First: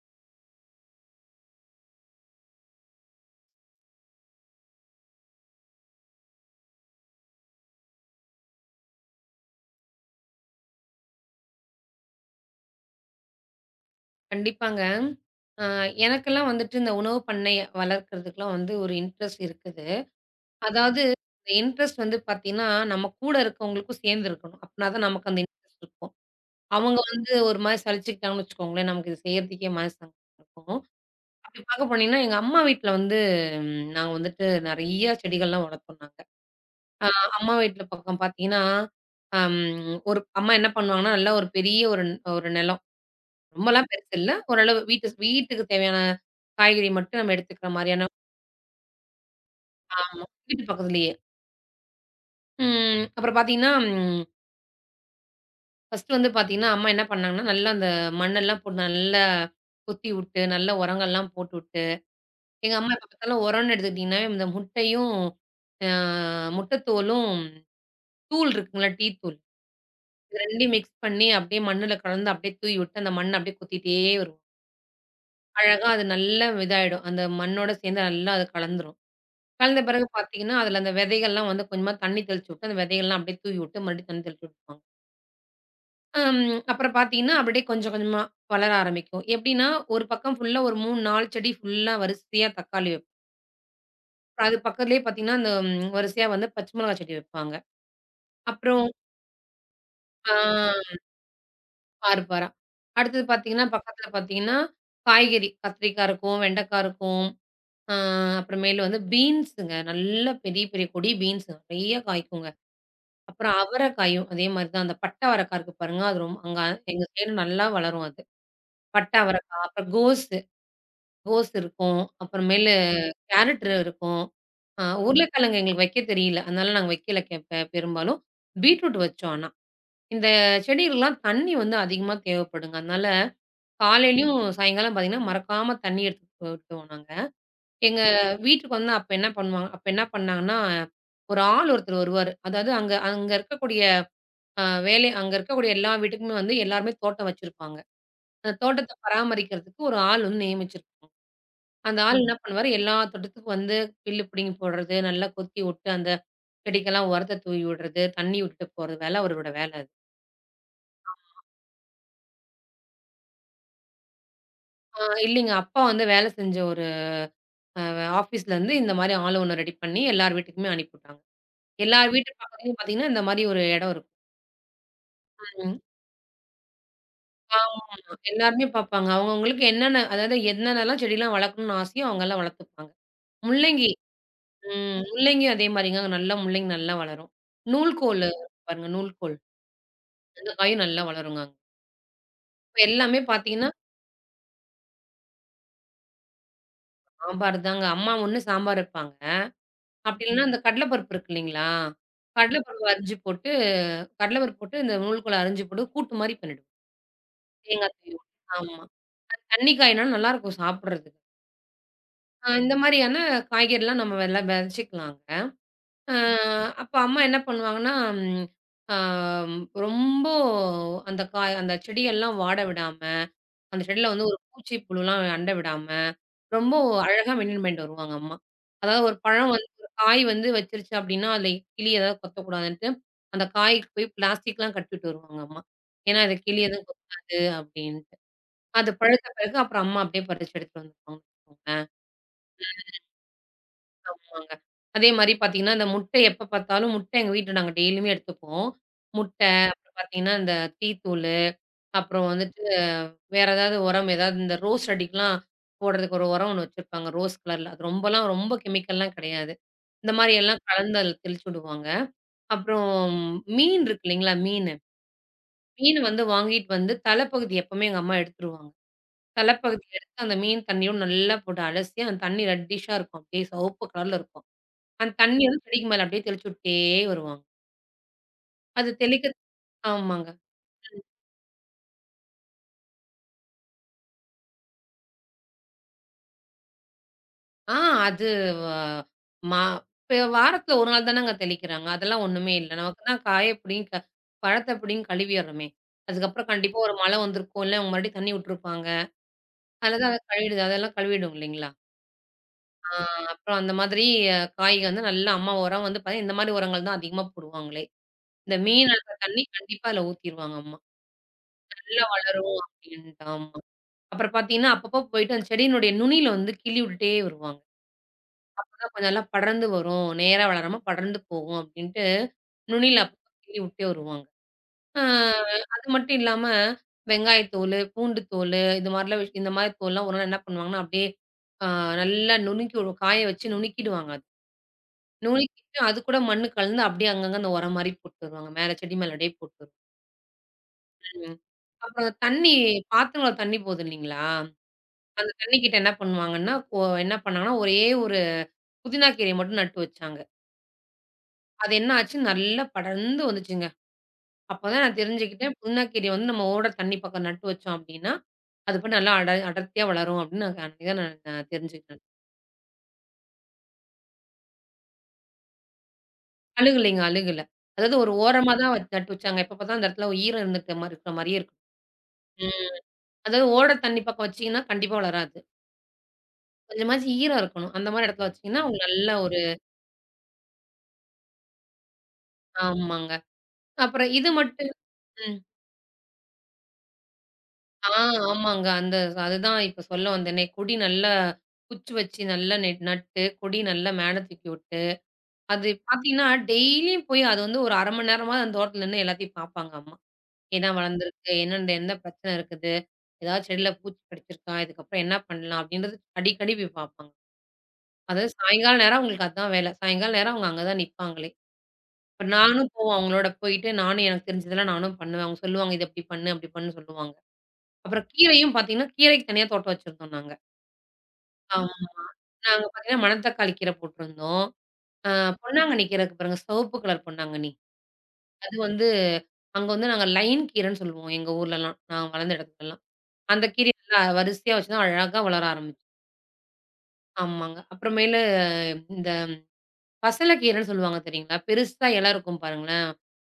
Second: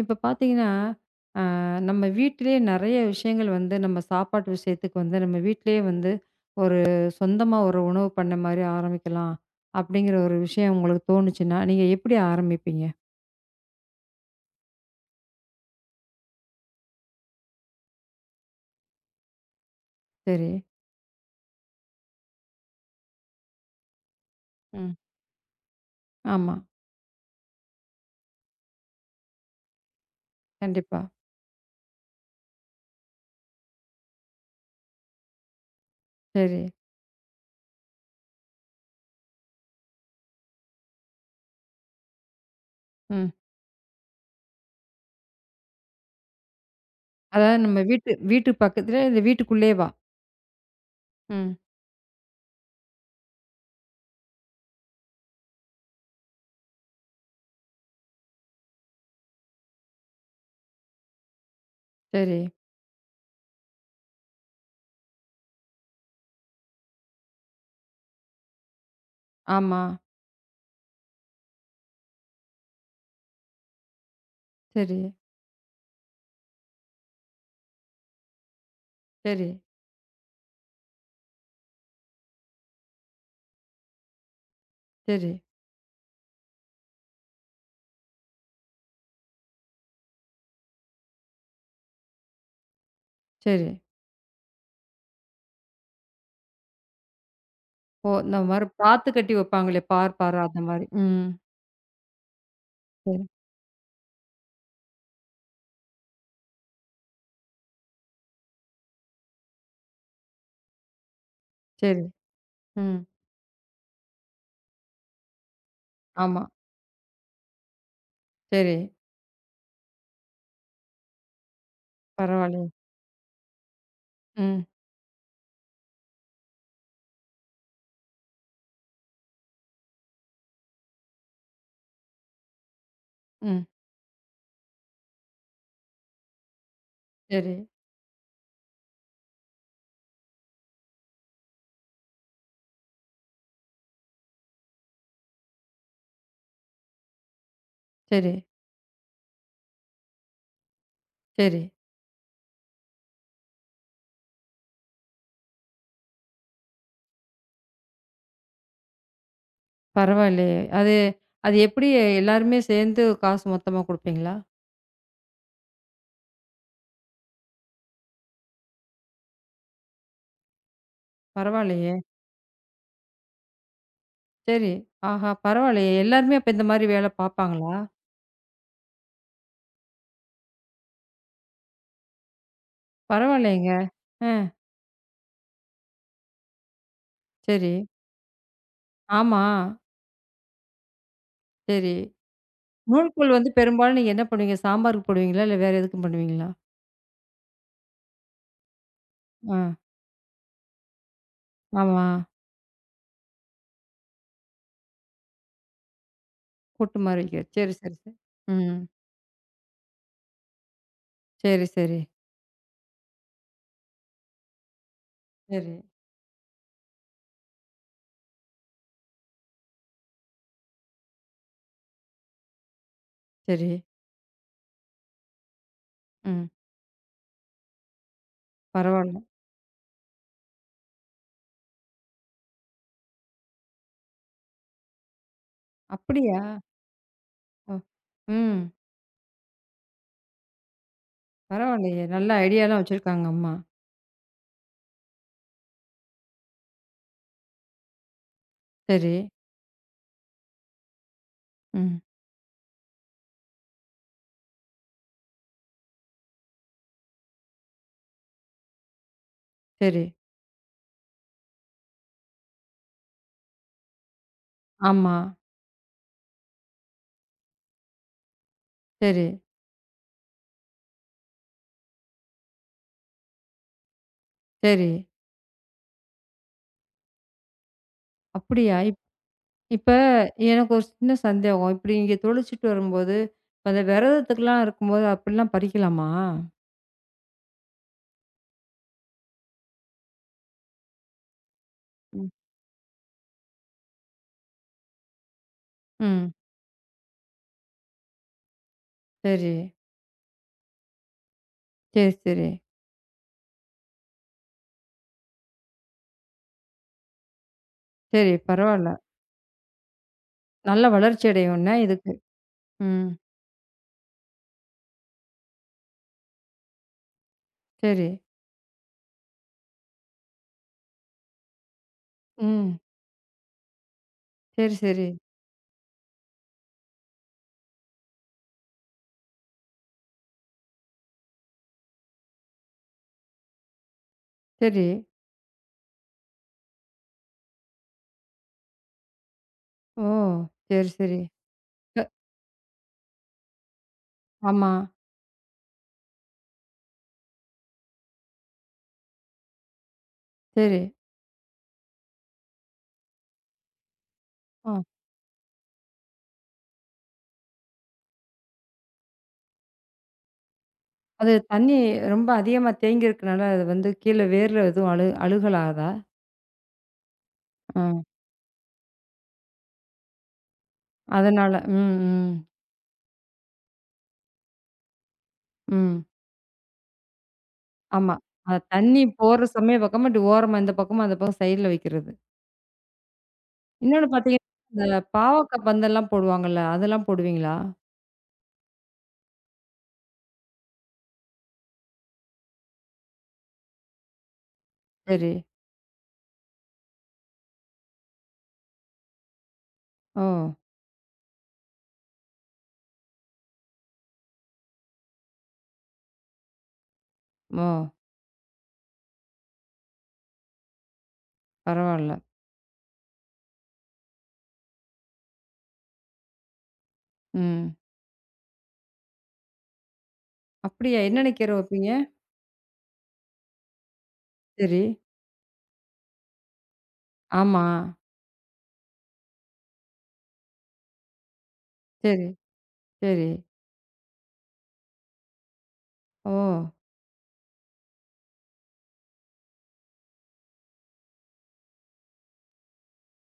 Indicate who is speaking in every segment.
Speaker 1: இப்ப பார்த்தீங்கன்னா, அ நம்ம வீட்டிலேயே நெறைய விஷயங்கள் வந்து நம்ம சாப்பாட்டு விஷயத்துக்கு வந்து நம்ம வீட்டிலேயே வந்து ஒரு சொந்தமா ஒரு உணவு பண்ண மாரி ஆரம்பிக்கலாம். அப்படிங்கிற ஒரு விஷயம் உங்களுக்கு தோணுச்சுன்னா, நீங்க எப்படி ஆரம்பிப்பீங்க?
Speaker 2: கண்டிப்பாங்க. அ எனக்கெல்லாம் வந்துட்டு இந்த உணவு பண்ணை வளர்க்கிறதுக்குலாம் வந்து ஒரு இன்ட்ரெஸ்ட் இருக்குது.
Speaker 1: சரி.
Speaker 2: அதாவது இந்த இன்ட்ரெஸ்ட் வந்து பார்த்தீங்கன்னா, நம்ம கூட இருக்கவங்களுக்கும் சேர்ந்து இருக்கணும். அப்பனா
Speaker 1: ம்.
Speaker 2: தான் நமக்கு அந்த இன்ட்ரெஸ்ட் இருக்கும்.
Speaker 1: ஆமா.
Speaker 2: அவங்க வந்து ஒரு மாரி சலிச்சுக்கிட்டாங்கன்னு வச்சுக்கோங்களேன், நமக்கு இது செய்யறதுக்கே மனசு இருக்கும்.
Speaker 1: கண்டிப்பா.
Speaker 2: அப்படி பார்க்க போனீங்கன்னா, எங்க அம்மா வீட்ல வந்து நாங்க வந்துட்டு நெறைய செடிகள்லாம் வளர்த்தோம் நாங்க.
Speaker 1: சரி.
Speaker 2: அ அம்மா வீட்ல பக்கம் பார்த்தீங்கன்னா, அம் ஒரு அம்மா என்ன பண்ணுவாங்கன்னா, நல்லா ஒரு பெரிய ஒரு ஒரு நிலம்.
Speaker 1: ம்.
Speaker 2: ரொம்பலாம் பெருசு இல்ல. ஓரளவு வீட்டு வீட்டுக்கு தேவையான காய்கறி மட்டும் நம்ம
Speaker 1: அதாவது
Speaker 2: எடுத்துக்கிற
Speaker 1: நம்ம
Speaker 2: மாரியான
Speaker 1: வீட்டு வீட்டு பக்கத்திலே இல்ல வீட்டுக்குள்ளேவா?
Speaker 2: ஆமா. வீட்டு பக்கத்துலயே.
Speaker 1: ம்.
Speaker 2: ம். அப்புறம் பார்த்தீங்கன்னா, ஃபர்ஸ்ட்டு வந்து பார்த்தீங்கன்னா, அம்மா என்ன பண்ணாங்கன்னா, நல்லா அந்த மண்ணெல்லாம் போட்டு நல்லா கொத்தி விட்டு, நல்ல உரங்கள்லாம் போட்டுவிட்டு.
Speaker 1: சரி.
Speaker 2: எங்க அம்மா எப்ப பார்த்தாலும் உரம்ன்னு எடுத்துக்கிட்டீங்கன்னாவே, இந்த முட்டையும் அ முட்டத்தோலும் தூள் இருக்குங்களா, டீ தூள்.
Speaker 1: ஆமா.
Speaker 2: இது 2யும் மிக்ஸ் பண்ணி அப்படியே மண்ணுல கலந்து அப்படியே தூவி விட்டு, அந்த மண்ண அப்படியே கொத்திட்டே வருவாங்க.
Speaker 1: சரி,
Speaker 2: அழகா அது நல்ல இதாயிடும். அந்த மண்ணோட சேர்ந்து நல்லா அது கலந்துரும்.
Speaker 1: சரி,
Speaker 2: கலந்த பிறகு பார்த்தீங்கன்னா, அதுல அந்த விதைகள்லாம் வந்து கொஞ்சமா தண்ணி தெளிச்சு விட்டு, அந்த விதைகள்லாம் அப்படியே தூவி விட்டு, மறுபடியும் தண்ணி தெளிச்சு விட்டுருவாங்க.
Speaker 1: சரி,
Speaker 2: அம் அப்புறம் பார்த்தீங்கன்னா, அப்படியே கொஞ்சம் கொஞ்சமா வளர ஆரம்பிக்கும். எப்படின்னா, ஒரு பக்கம் ஃபுல்லா ஒரு 3, 4 செடி ஃபுல்லா வரிசையா தக்காளி வைப்போம்.
Speaker 1: சரி.
Speaker 2: அப்புறம் அது பக்கத்திலேயே பார்த்தீங்கன்னா, அந்த வரிசையா வந்து பச்சை மிளகாய் செடி வைப்பாங்க.
Speaker 1: ஓ! இந்த மாரி
Speaker 2: அப்புறம்
Speaker 1: பாத்து கட்டி வைப்பாங்களே, பார்,
Speaker 2: ஆ
Speaker 1: பாரா அந்த மாரி. ம்.
Speaker 2: பாரு பாரா.
Speaker 1: சரி,
Speaker 2: அடுத்தது பார்த்தீங்கன்னா, பக்கத்துல பார்த்தீங்கன்னா, காய்கறி கத்திரிக்காய் இருக்கும், வெண்டைக்காய் இருக்கும். ஆ அப்புறமேலு வந்து பீன்ஸுங்க. நல்ல பெரிய பெரிய கொடி பீன்ஸ் நெறைய
Speaker 1: சரி.
Speaker 2: காய்க்குங்க.
Speaker 1: ம்.
Speaker 2: அப்புறம் அவரைக்காயும் அதே மாரி தான். அந்த பட்டை அவரைக்கா இருக்கு பாருங்க. அது
Speaker 1: ஆமா.
Speaker 2: அங்க எங்க சைடு நல்லா வளரும் அது.
Speaker 1: சரி.
Speaker 2: பட்டை அவரைக்கா, அப்புறம் கோஸு, கோஸ் இருக்கும்.
Speaker 1: பரவாயில்லையே.
Speaker 2: அப்புறமேலு கேரட் இருக்கும்.
Speaker 1: ம்,
Speaker 2: உருளைக்கிழங்கு எங்களுக்கு வைக்க தெரியல. அதனால நாங்க வைக்கல கெ பெ பெரும்பாலும். பீட்ரூட் வச்சோம் ஆனா. இந்த செடிகளுக்கெல்லாம் தண்ணி வந்து அதிகமா தேவைப்படுங்க. அதனால
Speaker 1: ம்.
Speaker 2: காலையிலயும், சாயங்காலம் பார்த்தீங்கன்னா, மறக்காம தண்ணி எடுத்து விட்டுவோம் நாங்க.
Speaker 1: சரி,
Speaker 2: எங்க வீட்டுக்கு வந்து அப்ப என்ன பண்ணாங்கன்னா, ஒரு ஆள் ஒருத்தர் வருவாரு. அதாவது அங்க அங்க இருக்கக்கூடிய வேலை அங்க இருக்கக்கூடிய எல்லா வீட்டுக்குமே வந்து எல்லாருமே தோட்டம் வச்சிருப்பாங்க.
Speaker 1: சரி,
Speaker 2: அந்த தோட்டத்த பராமரிக்கிறதுக்கு ஒரு ஆள் வந்து நியமிச்சிருப்பாங்க.
Speaker 1: சரி.
Speaker 2: அந்த ஆள் ம். என்ன பண்ணுவாரு, எல்லா தோட்டத்துக்கும் வந்து புல்லு பிடுங்கி போடுறது, நல்லா கொத்தி விட்டு அந்த செடிக்கெல்லாம் உரத்த தூவி விடுறது, தண்ணி விட்டுட்டு போறது வேல அவரோட வேல அது.
Speaker 1: பரவாயில்லையே. அது அது எப்படி எல்லாருமே சேர்ந்து காசு மொத்தமா குடுப்பீங்களா?
Speaker 2: இல்லைங்க அப்பா வந்து வேலை செஞ்ச ஒரு அ ஆஃபீஸ்லருந்து இந்த மாரி ஆள் ஒண்ணு ரெடி பண்ணி எல்லார் வீட்டுக்குமே அனுப்பிவிட்டாங்க.
Speaker 1: பரவாயில்லையே.
Speaker 2: எல்லார் வீட்டு பக்கத்துலயும் பார்த்தீங்கன்னா, இந்த மாரி ஒரு இடம் இருக்கும்.
Speaker 1: சரி. ஆஹா!
Speaker 2: ம்.
Speaker 1: பரவாயில்லையே. எல்லாருமே அப்ப இந்த மாரி வேலை பார்ப்பாங்களா?
Speaker 2: ஆமா. எல்லாருமே பார்ப்பாங்க. அவங்கவங்களுக்கு என்னென்ன அதாவது என்னென்னலாம் செடிலாம் வளர்க்கணும்னு ஆசையோ அவங்கலாம் வளர்த்துப்பாங்க.
Speaker 1: பரவாயில்லையேங்க.
Speaker 2: முள்ளங்கி
Speaker 1: ஆ,
Speaker 2: ம். முள்ளங்கியும் அதே மாரிங்க. அங்க நல்லா முள்ளங்கி நல்லா வளரும்.
Speaker 1: சரி.
Speaker 2: நூல்கோலு பாருங்க நூல்கோல்.
Speaker 1: ஆமா.
Speaker 2: அந்த காயும் நல்லா வளருங்க அங்க.
Speaker 1: சரி.
Speaker 2: இப்ப எல்லாமே
Speaker 1: நூல்கூல் வந்து
Speaker 2: பார்த்தீங்கன்னா,
Speaker 1: பெரும்பாலும் நீங்க என்ன பண்ணுவீங்க? சாம்பாருக்கு போடுவீங்களா? இல்ல வேற எதுக்கும் பண்ணுவீங்களா?
Speaker 2: சாம்பார் தாங்க. அம்மா ஒண்ணு சாம்பார் வைப்பாங்க.
Speaker 1: ஆ,
Speaker 2: அப்படி இல்லன்னா அந்த கடல பருப்பு இருக்கு இல்லைங்களா?
Speaker 1: ஆமா.
Speaker 2: கடல பருப்பு அரிஞ்சு போட்டு கடல பருப்பு போட்டு இந்த நூல்கோல அரிஞ்சு போட்டு கூட்டு மாரி பண்ணிடுவோம்.
Speaker 1: கூட்டு மாரி வைக்க. சரி,
Speaker 2: தேங்காய்
Speaker 1: சரி, சரி.
Speaker 2: துருவி ஊத்தி. ஆமா.
Speaker 1: ம்.
Speaker 2: தண்ணி காய்னா நல்லாருக்கும் சாப்பிடுறதுக்கு.
Speaker 1: சரி, சரி,
Speaker 2: இந்த மாரியான காய்கறிலாம் நம்ம எல்லாம் விதச்சுக்கலாங்க.
Speaker 1: சரி,
Speaker 2: அ அப்ப அம்மா என்ன பண்ணுவாங்கன்னா, ம் ஆ ரொம்ப அந்த காய் அந்த செடியெல்லாம் வாட விடாம
Speaker 1: சரி.
Speaker 2: அந்த ஷெட்ல வந்து ஒரு பூச்சி, புழுலாம் அண்ட விடாம,
Speaker 1: ம்.
Speaker 2: ரொம்ப அழகா மெயின்டெயின் பண்ணிட்டு வருவாங்க அம்மா. அதாவது ஒரு
Speaker 1: பரவாயில்ல.
Speaker 2: பழம் வந்து ஒரு காய் வந்து வச்சிருச்சு அப்டின்னா, அதுல கிளி ஏதாவது கொத்தக்கூடாதுன்ட்டு, அந்த காய்க்கு போய் பிளாஸ்டிக்லாம் கட்டி விட்டு வருவாங்க அம்மா. ஏன்னா, அது
Speaker 1: அப்படியா?
Speaker 2: கிளி எதுவும் கொத்தாது
Speaker 1: அ.
Speaker 2: அப்டின்ட்டு.
Speaker 1: ம்.
Speaker 2: அது பழுத்த பிறகு அப்புறம் அம்மா அப்டியே பறிச்சு எடுத்துட்டு வந்துருவாங்க.
Speaker 1: பரவாயில்லையே! நல்ல ஐடியாலாம் வச்சிருக்காங்க அம்மா.
Speaker 2: ஆமாங்க. அதே மாரி பார்த்தீங்கன்னா, இந்த முட்டை எப்ப பார்த்தாலும் முட்டை எங்க வீட்ல நாங்க டெய்லியுமே எடுத்துப்போம்.
Speaker 1: சரி.
Speaker 2: முட்டை, அப்புறம் பார்த்தீங்கன்னா, இந்த டீத்தூளு,
Speaker 1: ம்.
Speaker 2: அப்புறம் வந்துட்டு வேற ஏதாவது உரம் ஏதாவது இந்த ரோஸ் செடிக்கலாம் போடுறதுக்கு ஒரு உரம் ஒண்ணு வச்சிருப்பாங்க. ரோஸ் கலர்ல. அது ரொம்பலாம் ரொம்ப கெமிக்கல்லாம் கிடையாது.
Speaker 1: சரி.
Speaker 2: இந்த மாரி எல்லாம் கலந்து அதில தெளிச்சு விடுவாங்க. அப்புறம் மீன் இருக்கு இல்லைங்களா? மீனு.
Speaker 1: ஆமா.
Speaker 2: மீன் வந்து வாங்கிட்டு வந்து தலைப்பகுதி எப்பவுமே எங்க அம்மா எடுத்துருவாங்க.
Speaker 1: சரி,
Speaker 2: தலைப்பகுதி எடுத்து அந்த மீன் தண்ணியோட நல்லா போட்டு அலசி, அந்த தண்ணி ரெட்டிஷ்ஷா இருக்கும். அப்படியே சிவப்பு கலர்ல இருக்கும்.
Speaker 1: சரி.
Speaker 2: அந்த தண்ணி வந்து செடிக்கு மேல அப்படியே தெளிச்சு விட்டே வருவாங்க.
Speaker 1: அப்படியா?
Speaker 2: அது தெளிக்க
Speaker 1: இப்ப
Speaker 2: ஆமாங்க.
Speaker 1: எனக்கு ஒரு சின்ன சந்தேகம். இப்படி நீங்க தொழிச்சிட்டு வரும்போது, இப்ப அந்த விரதத்துக்குலாம் இருக்கும்போது அப்படிலாம் பறிக்கலாமா?
Speaker 2: ஆ அது வா மா இப்ப வாரத்துல 1 நாள் தானங்க தெளிக்கிறாங்க. அதெல்லாம்
Speaker 1: ம்.
Speaker 2: ஒண்ணுமே இல்ல. நமக்கு தான் காய புடிங்கி பழத்த புடிங்கி கழுவிர்றோமே.
Speaker 1: ம்.
Speaker 2: அதுக்கப்புறம் கண்டிப்பா ஒரு மழை வந்திருக்கும். இல்ல அவங்க மறுபடியும் தண்ணி விட்டுருப்பாங்க.
Speaker 1: சரி.
Speaker 2: அதுல தான் அத கழுவிடுது. அதெல்லாம் கழுவிடும் இல்லைங்களா?
Speaker 1: சரி, சரி.
Speaker 2: ஆ அப்புறம் அந்த மாதிரி காய் வந்து நல்லா அம்மா உரம் வந்து பார்த்தீங்கன்னா, இந்த மாதிரி உரங்கள் தான் அதிகமா போடுவாங்களே.
Speaker 1: சரி.
Speaker 2: இந்த
Speaker 1: பரவால்ல.
Speaker 2: மீன் அழுத்த தண்ணி கண்டிப்பா அதுல ஊத்திருவாங்க அம்மா.
Speaker 1: நல்ல வளர்ச்சி அடையும்ன
Speaker 2: நல்லா
Speaker 1: இதுக்கு.
Speaker 2: வளரும்
Speaker 1: ம்.
Speaker 2: அப்படின்ட்டு. ஆமா. அப்புறம் பார்த்தீங்கன்னா, அப்பப்போ போயிட்டு அந்த செடியினுடைய நுனியில வந்து கிள்ளி விட்டுட்டே வருவாங்க.
Speaker 1: சரி.
Speaker 2: அப்பதான் கொஞ்சம் நல்லா படர்ந்து வரும். நேரா வளராம படர்ந்து போகும் அப்படின்ட்டு,
Speaker 1: ம்.
Speaker 2: நுனியில அப்பப்போ கிள்ளி விட்டே வருவாங்க.
Speaker 1: சரி,
Speaker 2: அ
Speaker 1: சரி.
Speaker 2: அது மட்டும் இல்லாம, வெங்காயத்தோலு, பூண்டு தோலு, இது மாரிலாம் இந்த மாரி தோல்லாம் ஒரு நாள் என்ன பண்ணுவாங்கன்னா, அப்படியே அ நல்லா நுணுக்கி ஒரு காய வச்சு நுணுக்கிடுவாங்க அது.
Speaker 1: சரி.
Speaker 2: நுணுக்கிட்டு அது கூட மண்ணு கலந்து அப்படியே அங்கங்க அந்த உரம் மாரி போட்டுருவாங்க. மேல செடி மேல அப்படியே போட்டுருவாங்க.
Speaker 1: ஓ! சரி, சரி.
Speaker 2: ம்.
Speaker 1: க
Speaker 2: அப்புறம் தண்ணி பாத்திரங்கள்ல தண்ணி போகுது இல்லைங்களா?
Speaker 1: ஆமா.
Speaker 2: அந்த தண்ணிக்கிட்ட என்ன பண்ணுவாங்கன்னா, என்ன பண்ணாங்கன்னா, ஒரே ஒரு புதினா கீரைய மட்டும் நட்டு வச்சாங்க.
Speaker 1: சரி.
Speaker 2: அது என்ன ஆச்சு, நல்லா படர்ந்து வந்துச்சுங்க.
Speaker 1: ஆ.
Speaker 2: அப்பதான் நான் தெரிஞ்சுக்கிட்டேன், புதினா கீரைய வந்து நம்ம ஓட தண்ணி பக்கம் நட்டு வச்சோம் அப்டின்னா, அது பாட்டு நல்லா அடர்த்தியா வளரும் அப்டின்னு நான் அன்னைக்கு தான் நான்
Speaker 1: அது
Speaker 2: நான்
Speaker 1: தண்ணி
Speaker 2: தெரிஞ்சுக்கிட்டேன்.
Speaker 1: ரொம்ப அதிகமா தேங்கி இருக்கனால, அது வந்து கீழ வேர்ல எதுவும் அழு அழுகலாதா?
Speaker 2: அழுகலைங்க, அழுகல.
Speaker 1: ஆ.
Speaker 2: அதாவது ஒரு ஓரமா தான் வச்சு நட்டு வச்சாங்க. எப்ப பார்த்தாலும் அந்த இடத்துல ஈரம் இருந்துக்கிற மாரி இருக்கிற மாரியே
Speaker 1: அதனால.
Speaker 2: இருக்கும்.
Speaker 1: ம், ம்,
Speaker 2: ம். அதாவது ஓட தண்ணி பக்கம் வச்சீங்கன்னா, கண்டிப்பா வளராது.
Speaker 1: ம்.
Speaker 2: கொஞ்சமாச்சும் ஈரம் இருக்கணும். அந்த மாரி
Speaker 1: ஆமா.
Speaker 2: இடத்துல
Speaker 1: அது
Speaker 2: வச்சீங்கன்னா, உங்களுக்கு
Speaker 1: தண்ணி
Speaker 2: நல்ல ஒரு
Speaker 1: போற சமயம் பக்கமா இப்டி ஓரமா இந்த பக்கமும், அந்த பக்கம் சைடுல வைக்கிறது.
Speaker 2: ஆமாங்க.
Speaker 1: இன்னொன்னு
Speaker 2: அப்புறம் இது
Speaker 1: பார்த்தீங்கன்னா,
Speaker 2: மட்டும்
Speaker 1: இந்த
Speaker 2: ம்.
Speaker 1: பாவக்கா பந்தெல்லாம் போடுவாங்கல்ல, அதெல்லாம் போடுவீங்களா?
Speaker 2: ஆ, ஆமாங்க. அந்த அதுதான் இப்ப சொல்ல வந்தேனே. கொடி நல்லா குச்சி வச்சு நல்லா நட்டு, கொடி நல்லா மேல தூக்கி விட்டு,
Speaker 1: சரி.
Speaker 2: அது பார்த்தீங்கன்னா, டெய்லியும் போய் அது வந்து ஒரு 1/2 மணி நேரமாவது அந்த தோட்டத்துல நின்னு எல்லாத்தையும் பார்ப்பாங்க அம்மா.
Speaker 1: ஓ!
Speaker 2: என்ன வளர்ந்திருக்கு? என்னென்ன எந்த பிரச்சனை இருக்குது? ஏதாவது செடியில பூச்சி கடிச்சிருக்கா? இதுக்கப்புறம் என்ன பண்ணலாம்? அப்படின்றது அடிக்கடி போய் பார்ப்பாங்க.
Speaker 1: ஓ!
Speaker 2: அதாவது சாயங்காலம் நேரம் அவங்களுக்கு அதான் வேலை. சாயங்காலம் நேரம் அவங்க அங்க தான் நிப்பாங்களே.
Speaker 1: பரவால்ல.
Speaker 2: இப்ப நானும் போவேன் அவங்களோட போயிட்டு, நானும் எனக்கு தெரிஞ்சதெல்லாம் நானும் பண்ணுவேன். அவங்க சொல்லுவாங்க, "இத இப்படி பண்ணு, அப்படி பண்ணுன்னு" சொல்லுவாங்க.
Speaker 1: ம்.
Speaker 2: அப்புறம் கீரையும் பார்த்தீங்கன்னா, கீரைக்கு தனியா தோட்டம் வச்சிருந்தோம் நாங்க.
Speaker 1: அப்படியா? என்னென்ன கீர
Speaker 2: ஆமா.
Speaker 1: வைப்பீங்க?
Speaker 2: நாங்க பார்த்தீங்கன்னா, மணத்தக்காளி கீரை போட்டிருந்தோம்.
Speaker 1: சரி.
Speaker 2: அ பொன்னாங்கண்ணி கீரை இருக்கு பாருங்க. சிவப்பு கலர் பொன்னாங்கண்ணி.
Speaker 1: ஆமா.
Speaker 2: அது வந்து அங்க வந்து நாங்க லைன் கீரைன்னு சொல்லுவோம் எங்க ஊர்லலாம். நான்
Speaker 1: சரி,
Speaker 2: வளர்ந்த இடத்துலலாம்.
Speaker 1: சரி.
Speaker 2: அந்த கீரைய நல்லா வரிசையா வச்சு தான் அழகா வளர ஆரம்பிச்சு.
Speaker 1: ஓ!
Speaker 2: ஆமாங்க. அப்புறமேலு இந்த பசலைக்கீரைன்னு சொல்லுவாங்க தெரியுங்களா? பெருசா இலை இருக்கும் பாருங்களேன்.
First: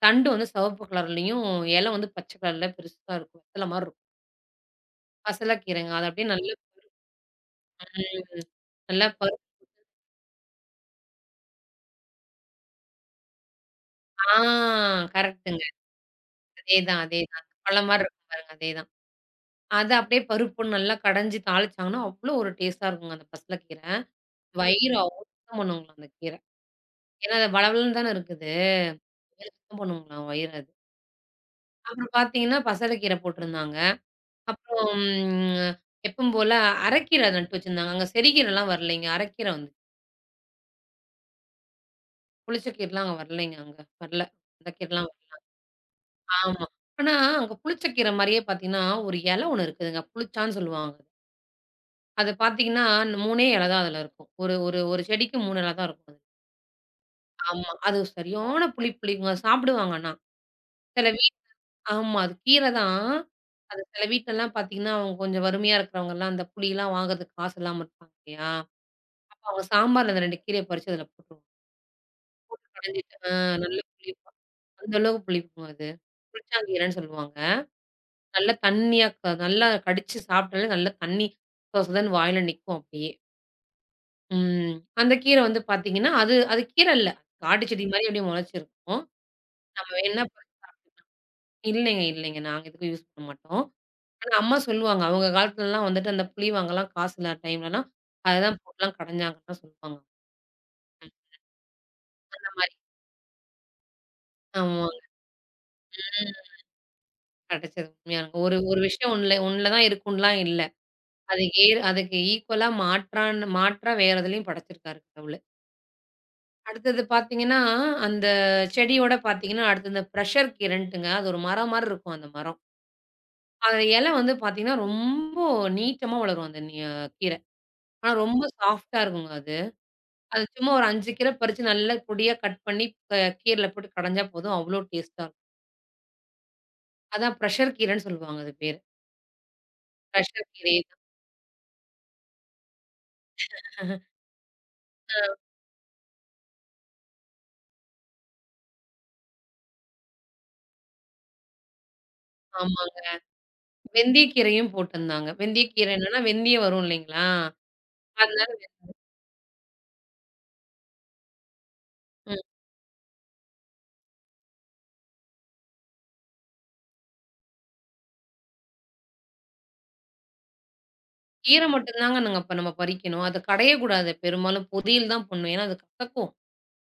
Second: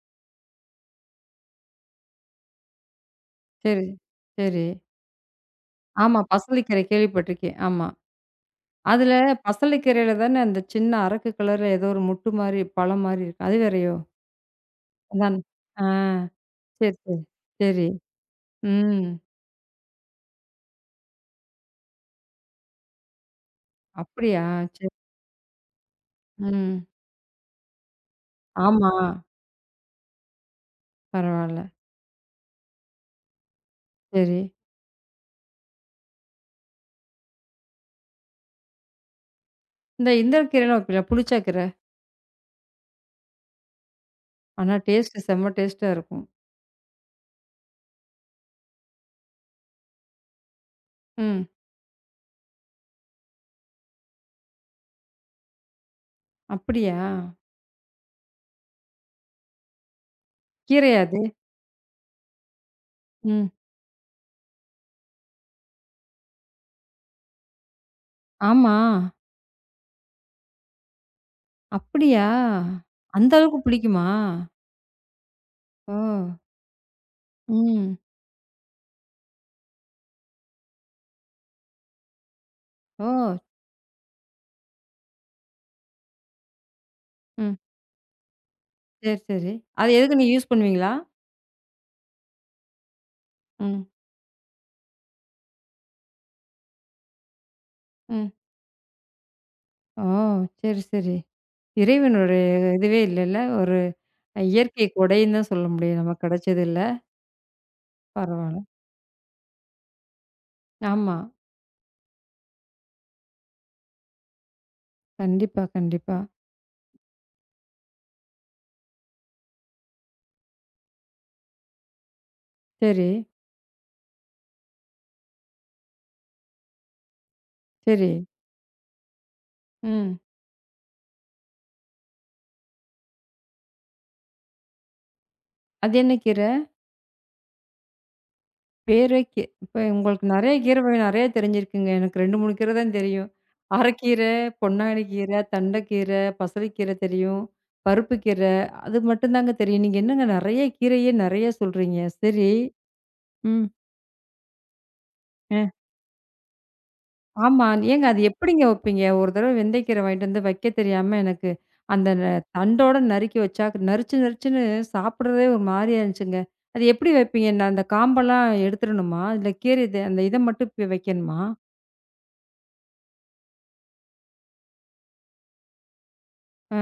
Speaker 2: தண்டு வந்து சிவப்பு கலர்லயும், இலை வந்து பச்சை கலர்ல பெருசா இருக்கும். வெத்தல மாரி
Speaker 1: சரி,
Speaker 2: இருக்கும்.
Speaker 1: சரி.
Speaker 2: பசலைக்கீரைங்க. அது
Speaker 1: ஆமா.
Speaker 2: அப்படியே நல்லா
Speaker 1: பசலைக்கீரை கேள்விப்பட்டுருக்கேன். ஆமா.
Speaker 2: ம் நல்லா
Speaker 1: அதுல
Speaker 2: பரு
Speaker 1: பசலைக்கீரையில தானே அந்த சின்ன அரக்கு கலர்ல ஏதோ ஒரு முட்டு மாரி, பழம் மாரி இருக்கும். அது வேறையோ?
Speaker 2: ஆ
Speaker 1: அதான்.
Speaker 2: கரெக்ட்டுங்க.
Speaker 1: ஆ. சரி,
Speaker 2: அதேதான்,
Speaker 1: சரி,
Speaker 2: அதேதான். பழம்
Speaker 1: சரி.
Speaker 2: மாரி இருக்கும் பாருங்க. அதேதான்.
Speaker 1: ம்.
Speaker 2: அத அப்படியே பருப்பு நல்லா கடைஞ்சு தாளிச்சாங்கன்னா, அவ்வளோ ஒரு டேஸ்ட்டா இருக்குங்க அந்த பசலக்கீரை.
Speaker 1: அப்படியா? சரி.
Speaker 2: வயிறு அவ்வளோ சுத்தம் பண்ணுங்களாம் அந்த கீரை.
Speaker 1: ம்.
Speaker 2: ஏன்னா அது வழவழன்னு தானே இருக்குது.
Speaker 1: ஆமா.
Speaker 2: வயிறு சுத்தம் பண்ணுங்களாம் வயிறு அது.
Speaker 1: பரவால்ல.
Speaker 2: அப்புறம் பார்த்தீங்கன்னா, பசலக்கீரை போட்டிருந்தாங்க.
Speaker 1: சரி.
Speaker 2: அப்புறம் எப்பவும் போல அரைக்கீரை நட்டு வச்சிருந்தாங்க. அங்க செடிகீரைலாம் வரலைங்க. அரைக்கீரை வந்து
Speaker 1: இந்த இந்த கீரைலாம் வைப்பீங்களா? புளிச்சா கீரை.
Speaker 2: புளிச்ச கீரைலாம் அங்க வரலைங்க அங்க. வரல. அந்த
Speaker 1: ஆனா
Speaker 2: கீரைலாம்
Speaker 1: டேஸ்ட்டு
Speaker 2: வரல.
Speaker 1: செம்ம டேஸ்ட்டா இருக்கும்.
Speaker 2: ஆமா. ஆனா அங்க புளிச்ச கீரை மாரியே பார்த்தீங்கன்னா, ஒரு இலை ஒண்ணு இருக்குதுங்க. புளிச்சான்னு சொல்லுவாங்க.
Speaker 1: ம்.
Speaker 2: அது பார்த்தீங்கன்னா, 3 இல தான் அதில இருக்கும். ஒரு ஒரு ஒரு செடிக்கு 3 இல தான் இருக்கும் அது.
Speaker 1: அப்படியா?
Speaker 2: ஆமா. அது சரியான புளிப்பு புளிக்குங்க. சாப்பிடுவாங்க ஆனா.
Speaker 1: கீரையா
Speaker 2: சில
Speaker 1: அது?
Speaker 2: வீட் ஆமா. அது கீரை தான்.
Speaker 1: ம்.
Speaker 2: அது சில வீட்லலாம் பார்த்தீங்கன்னா, அவங்க கொஞ்சம் வறுமையா இருக்கிறவங்கலாம் அந்த புளிலாம் வாங்குறதுக்கு காசு இல்லாம இருப்பாங்க இல்லையா?
Speaker 1: ஆமா.
Speaker 2: அப்ப அவங்க சாம்பார்ல அந்த 2 கீரைய பறிச்சு அதில போட்டுருவாங்க.
Speaker 1: அப்படியா?
Speaker 2: கடைஞ்சிட்டு
Speaker 1: அந்த அளவுக்கு
Speaker 2: நல்ல
Speaker 1: புளிக்குமா?
Speaker 2: புளிப்பா அந்த அளவுக்கு புளிக்குங்க அது.
Speaker 1: ஓ!
Speaker 2: புளிச்சாங்கீரைன்னு சொல்லுவாங்க.
Speaker 1: ம்.
Speaker 2: நல்லா தண்ணியா நல்லா கடிச்சு சாப்பிட்டாலே நல்லா தண்ணி சொதன்னு வாயில நிக்கும்
Speaker 1: ஓ!
Speaker 2: அப்படியே. ம். அந்த கீரை வந்து பாத்தீங்கன்னா, அது அது கீரை இல்ல.
Speaker 1: ம்.
Speaker 2: காட்டு செடி மாரி அப்படியே முளைச்சிருக்கும்.
Speaker 1: சரி, சரி.
Speaker 2: நம்ம
Speaker 1: அது எதுக்கு
Speaker 2: வேணுனா
Speaker 1: நீங்க யூஸ் பண்ணுவீங்களா?
Speaker 2: இல்லைங்க, இல்லைங்க. நாங்க எதுக்கும் யூஸ் பண்ண மாட்டோம்.
Speaker 1: ம்.
Speaker 2: ஆனா அம்மா சொல்லுவாங்க. அவங்க காலத்துலலாம் வந்துட்டு அந்த புளி வாங்கலாம் காசு இல்லாத டைம்லலாம்,
Speaker 1: ம்.
Speaker 2: அததான் போட்டுலாம் கடைஞ்சாங்கன்லாம் சொல்லுவாங்க.
Speaker 1: ஓ! சரி,
Speaker 2: ம்.
Speaker 1: சரி. இறைவனுடைய
Speaker 2: அந்த மாரி.
Speaker 1: இதுவே இல்லல்ல. ஒரு இயற்கை
Speaker 2: ஆமாங்க.
Speaker 1: கொடைன்னு தான் சொல்ல முடியும். நமக்கு
Speaker 2: ம்.
Speaker 1: கிடைச்சது இல்ல.
Speaker 2: கிடைச்சது உண்மையாங்க. ஒரு
Speaker 1: பரவால்ல.
Speaker 2: ஒரு விஷயம் உன்ல உன்ல தான் இருக்குன்லாம் இல்ல.
Speaker 1: ஆமா.
Speaker 2: அது அதுக்கு ஈக்குவலா மாற்றா வேற எதுலயும் படைச்சிருக்காரு கடவுளு.
Speaker 1: கண்டிப்பா, கண்டிப்பா.
Speaker 2: அடுத்தது பாத்தீங்கன்னா, அந்த செடியோட பாத்தீங்கன்னா, அடுத்து இந்த பிரஷர் கீரைன்ட்டுங்க. அது ஒரு மரம் மாரி இருக்கும் அந்த மரம்.
Speaker 1: சரி,
Speaker 2: அந்த இலை வந்து பார்த்தீங்கன்னா, ரொம்ப நீட்டமா வளரும் அந்த நி அ கீரை.
Speaker 1: சரி.
Speaker 2: ஆனா ரொம்ப சாஃப்ட்டா இருக்குங்க அது.
Speaker 1: ம்.
Speaker 2: அது சும்மா ஒரு 5 கீரை பறிச்சு நல்லா பொடியா கட் பண்ணி க கீரைல போட்டு கடஞ்சா போதும், அவ்ளோ டேஸ்ட்டா இருக்கும்.
Speaker 1: அது என்ன கீரை?
Speaker 2: அதான் பிரஷர் கீரைன்னு சொல்லுவாங்க அது பேரு.
Speaker 1: பேரே கீ இப்ப உங்களுக்கு
Speaker 2: பிரஷர்
Speaker 1: நெறைய
Speaker 2: கீரை
Speaker 1: கீரை வகை
Speaker 2: தான்.
Speaker 1: நெறைய தெரிஞ்சிருக்குங்க. எனக்கு 2, 3 கீரை தான் தெரியும். அரைக்கீரை, பொன்னாங்கண்ணி
Speaker 2: அ
Speaker 1: கீரை, தண்டைக்கீரை, பசலைக்கீரை தெரியும். பருப்பு கீரை அது மட்டும் தாங்க தெரியும். நீங்க என்னங்க நெறைய கீரையே நெறைய சொல்றீங்க. சரி.
Speaker 2: ஆமாங்க.
Speaker 1: ம்.
Speaker 2: வெந்தயக்கீரையும் போட்டிருந்தாங்க. வெந்தயக்கீரை என்னன்னா, வெந்தயம் வரும் இல்லைங்களா?
Speaker 1: ஆமா. ஏங்க அது
Speaker 2: அதனால
Speaker 1: எப்படிங்க வைப்பீங்க? ஒரு தடவ வெந்தய கீரை வாங்கிட்டு வந்து வைக்க தெரியாம எனக்கு அந்த
Speaker 2: ம்.
Speaker 1: தண்டோட நறுக்கி வச்சா, நறுச்சு நறுச்சுன்னு சாப்பிடுறதே ஒரு மாரியா இருந்துச்சுங்க. அது எப்படி வைப்பீங்க? நான் அந்த காம்பெல்லாம் எடுத்துடணுமா? இல்ல கீரை இது அந்த இத மட்டும் இப்ப வைக்கணுமா?
Speaker 2: கீரை மட்டும் தாங்க நாங்க அப்ப நம்ம பறிக்கணும். அத கடையக்கூடாது பெரும்பாலும். பொரியல் தான் பண்ணணும். ஏன்னா அது கசக்கும்.
Speaker 1: ஆ.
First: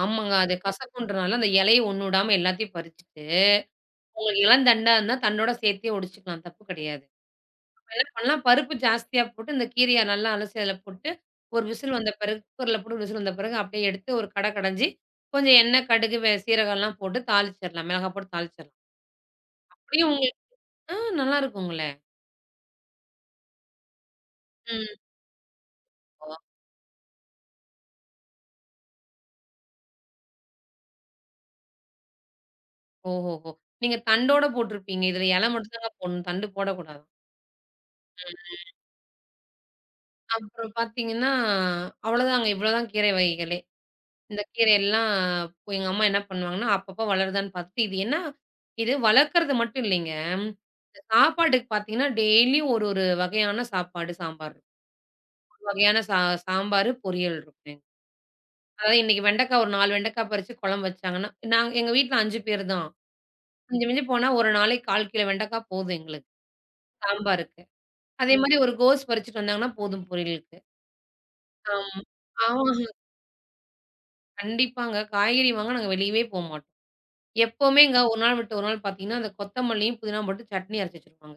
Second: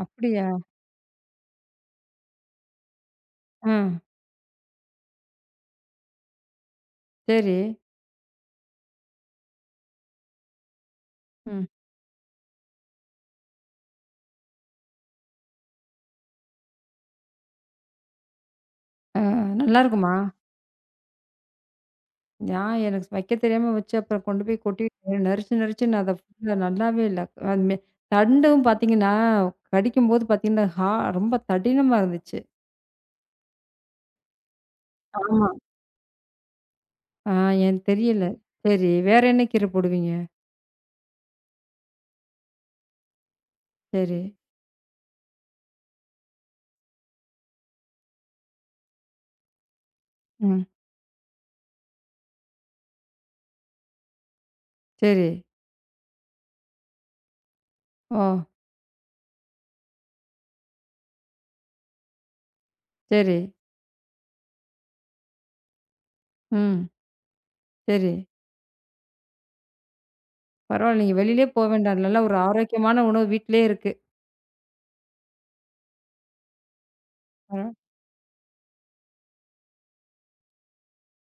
Speaker 2: ஆமாங்க.
Speaker 1: அப்படியா?
Speaker 2: அது கசக்குன்றனால அந்த இலைய ஒண்ணு விடாம எல்லாத்தையும் பறிச்சுட்டு
Speaker 1: ஆ.
Speaker 2: உங்களுக்கு இளந்தண்டா இருந்தா, தண்டோட சேர்த்தே ஒடிச்சுக்கலாம். தப்பு கிடையாது.
Speaker 1: சரி.
Speaker 2: இப்ப என்ன பண்ணலாம், பருப்பு ஜாஸ்தியா போட்டு, இந்த கீரைய நல்லா அலசி அதில போட்டு, ஒரு
Speaker 1: ம்.
Speaker 2: விசில் வந்த பிறகு குக்கர்ல போட்டு ஒரு விசில் வந்த பிறகு அப்படியே எடுத்து ஒரு கடஞ்சு, கொஞ்சம் எண்ணெய், கடுகு, சீரகம்லாம் போட்டு தாளிச்சிரலாம். மிளகாய் போட்டு தாளிச்சிரலாம். அப்படியும்
Speaker 1: நல்லாருக்குமா?
Speaker 2: உங்களுக்கு நல்லாருக்குங்களே!
Speaker 1: நான் எனக்கு வைக்க தெரியாம வச்சு அப்புறம் கொண்டு போய் கொட்டி
Speaker 2: ம்.
Speaker 1: நறுச்சு நறுச்சுன்னு அத ஃபுல்லா நல்லாவே இல்ல. அது தண்டும் பார்த்தீங்கன்னா, கடிக்கும்போது பார்த்தீங்கன்னா, ரொம்ப தடினமா இருந்துச்சு.
Speaker 2: ஓஹோஹோ! நீங்க தண்டோட போட்டுருப்பீங்க. இதில
Speaker 1: ஆமா.
Speaker 2: இலை மட்டும் தாங்க போடணும். தண்டு போடக்கூடாது.
Speaker 1: ஆ எனக்கு தெரியல.
Speaker 2: ம்.
Speaker 1: சரி. வேற என்ன கீரை போடுவீங்க?
Speaker 2: அப்புறம் பார்த்தீங்கன்னா, அவ்வளோதாங்க. இவ்வளோதான் கீரை வகைகளே.
Speaker 1: சரி.
Speaker 2: இந்த கீரையெல்லாம் எங்க அம்மா என்ன பண்ணுவாங்கன்னா, அப்பப்போ வளருதான்னு பார்த்துட்டு, இது வளர்க்கறது மட்டும் இல்லைங்க.
Speaker 1: ம்.
Speaker 2: இந்த சாப்பாட்டுக்கு பார்த்தீங்கன்னா, டெய்லியும் ஒரு ஒரு வகையான சாப்பாடு, சாம்பார் இருக்கும்.
Speaker 1: சரி.
Speaker 2: ஒரு வகையான சாம்பாரு, பொரியல் இருக்குங்க.
Speaker 1: ஓ!
Speaker 2: அதாவது இன்னைக்கு வெண்டைக்காய் ஒரு 4 வெண்டைக்காய் பறிச்சு குழம்பு வச்சாங்கன்னா, நாங்க எங்க வீட்ல 5 பேர் தான்.
Speaker 1: சரி.
Speaker 2: மிஞ்சி மிஞ்சி போனா ஒரு நாளைக்கு 1/4 கிலோ வெண்டைக்காய் போதும் எங்களுக்கு,
Speaker 1: ம்.
Speaker 2: சாம்பாருக்கு.
Speaker 1: சரி.
Speaker 2: அதே மாரி ஒரு கோஸ் பறிச்சுட்டு வந்தாங்கன்னா போதும் பொரியலுக்கு.
Speaker 1: பரவால்ல. நீங்க வெளியிலயே போ
Speaker 2: ஆமா.
Speaker 1: வேண்டாம். நல்ல ஒரு
Speaker 2: ஆமாங்க.
Speaker 1: ஆரோக்கியமான உணவு வீட்டிலேயே இருக்கு.
Speaker 2: கண்டிப்பாங்க. காய்கறி வாங்க நாங்க வெளியவே போமாட்டோம்.
Speaker 1: பரவா
Speaker 2: எப்பவுமேங்க ஒரு நாள் விட்டு ஒரு நாள் பார்த்தீங்கன்னா, அந்த கொத்தமல்லியும், புதினாவும் போட்டு சட்னி அரைச்சு வச்சுருப்பாங்க.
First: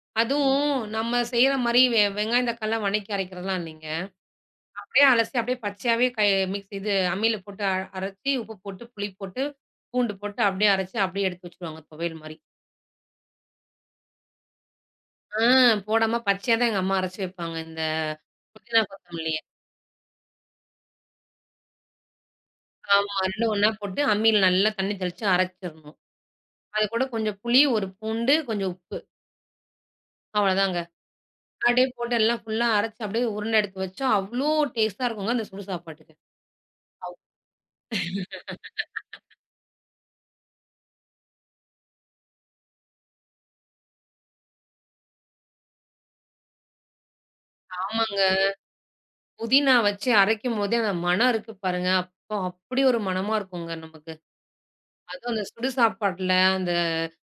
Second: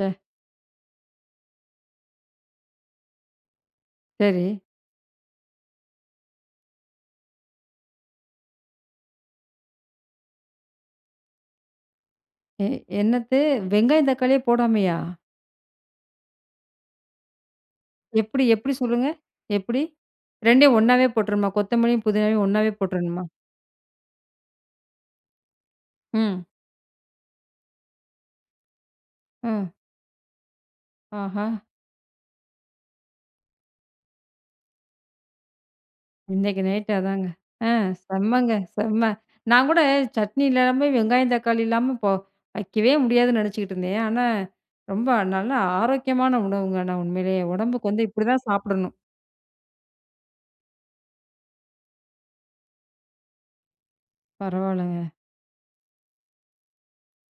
Speaker 1: ச
Speaker 2: அதுவும் நம்ம செய்ற மாரி வெங்காயம், தக்காளிலாம் வணக்கி அரைக்கிறதெல்லாம் இல்லைங்க.
Speaker 1: சரி.
Speaker 2: அப்படியே அலசி அப்படியே பச்சையாவே கை மிக்ஸ் இது அம்மியில போட்டு அரைச்சு, உப்பு போட்டு, புளி போட்டு, பூண்டு போட்டு அப்படியே அரைச்சு, அப்படியே எடுத்து வச்சுருவாங்க துவையல் மாரி.
Speaker 1: எ என்னது வெங்காயம், தக்காளியே போடாமயா?
Speaker 2: ஆ போடாம பச்சையா தான் எங்க அம்மா அரைச்சு வைப்பாங்க, இந்த
Speaker 1: எப்படி எப்படி
Speaker 2: புதினா,
Speaker 1: சொல்லுங்க?
Speaker 2: கொத்தமல்லிய.
Speaker 1: எப்படி? 2யும் ஒண்ணாவே போட்டுறணுமா? கொத்தமல்லியும், புதினாவையும் ஒண்ணாவே
Speaker 2: ஆமா
Speaker 1: போட்டுறணுமா?
Speaker 2: 2 ஒண்ணா போட்டு அம்மியில நல்லா தண்ணி தெளிச்சு அரைச்சிரணும்.
Speaker 1: ம்.
Speaker 2: அது கூட கொஞ்சம் புளி, 1 பூண்டு, கொஞ்சம் உப்பு
Speaker 1: ம்.
Speaker 2: அவ்வளோதாங்க.
Speaker 1: ஆஹா!
Speaker 2: அப்படியே போட்டு எல்லாம் ஃபுல்லா அரைச்சு அப்படியே உருண்டை எடுத்து வச்சோம். அவ்ளோ டேஸ்ட்டா இருக்குங்க அந்த சுடு சாப்பாட்டுக்கு.
Speaker 1: இன்னைக்கு நைட்டு
Speaker 2: அவ்
Speaker 1: அதாங்க. ஆ செம்மங்க, செம்ம. நான் கூட சட்னி இல்லாம, வெங்காயம், தக்காளி இல்லாம இப்போ வைக்கவே முடியாதுன்னு நெனச்சுக்கிட்டு இருந்தேன். ஆனா, ரொம்ப நல்ல ஆரோக்கியமான உணவுங்க. ஆனா உண்மையிலேயே உடம்புக்கு வந்து
Speaker 2: ஆமாங்க.
Speaker 1: இப்படிதான் சாப்பிடணும்.
Speaker 2: புதினா வச்சு அரைக்கும்போதே அந்த மணம் இருக்கு பாருங்க. அப்போ அப்படி ஒரு மணமா இருக்குங்க நமக்கு.
Speaker 1: பரவால்லங்க.
Speaker 2: அதுவும் அந்த சுடு சாப்பாட்டுல அந்த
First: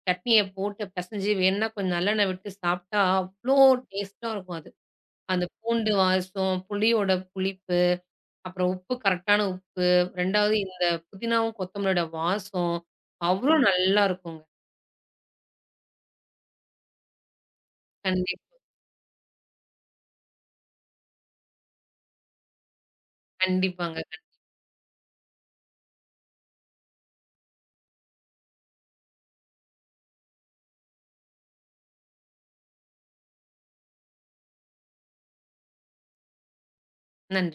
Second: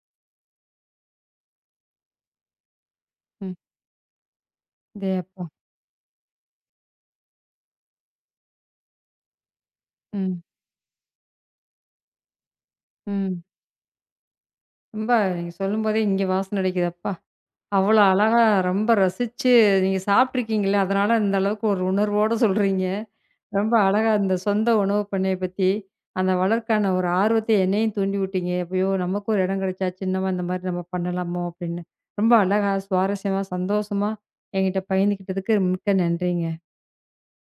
Speaker 2: சட்னிய போட்டு பெசஞ்சு வேணுனா கொஞ்சம் நல்லெண்ணெய் விட்டு சாப்பிட்டா
Speaker 1: ம்.
Speaker 2: அவ்ளோ டேஸ்ட்டா இருக்கும் அது.
Speaker 1: இதே அப்பா.
Speaker 2: அந்த பூண்டு வாசம், புளியோட புளிப்பு, அப்புறம் கரெக்டான உப்பு,
Speaker 1: ம்,
Speaker 2: 2வது இந்த புதினாவும் கொத்தமல்லியோட வாசம்.
Speaker 1: ம்.
Speaker 2: அவ்ளோ நல்லா இருக்குங்க.
Speaker 1: ரொம்ப நீங்க சொல்லும்போதே இங்க வாசனை அடிக்குதப்பா. அவ்வளோ
Speaker 2: கண்டி
Speaker 1: அழகா ரொம்ப ரசிச்சு நீங்க சாப்ட்டுருக்கீங்கல்ல, அதனால இந்த அளவுக்கு ஒரு உணர்வோட சொல்றீங்க. ரொம்ப
Speaker 2: கண்டிப்பாங்க.
Speaker 1: அழகா இந்த சொந்த உணவு பண்ணைய பத்தி, அந்த வளர்க்கான ஒரு ஆர்வத்த என்னையும் தூண்டி விட்டீங்க. "ஐயோ! நமக்கும் ஒரு இடம் கிடைச்சா, சின்னவா இந்த மாரி நம்ம பண்ணலாமோ!" அப்படின்னு. ரொம்ப அழகா, சுவாரஸ்யமா, சந்தோஷமா என்கிட்ட பகிர்ந்துக்கிட்டதுக்கு மிக்க நன்றிங்க.
Speaker 2: நன்றி.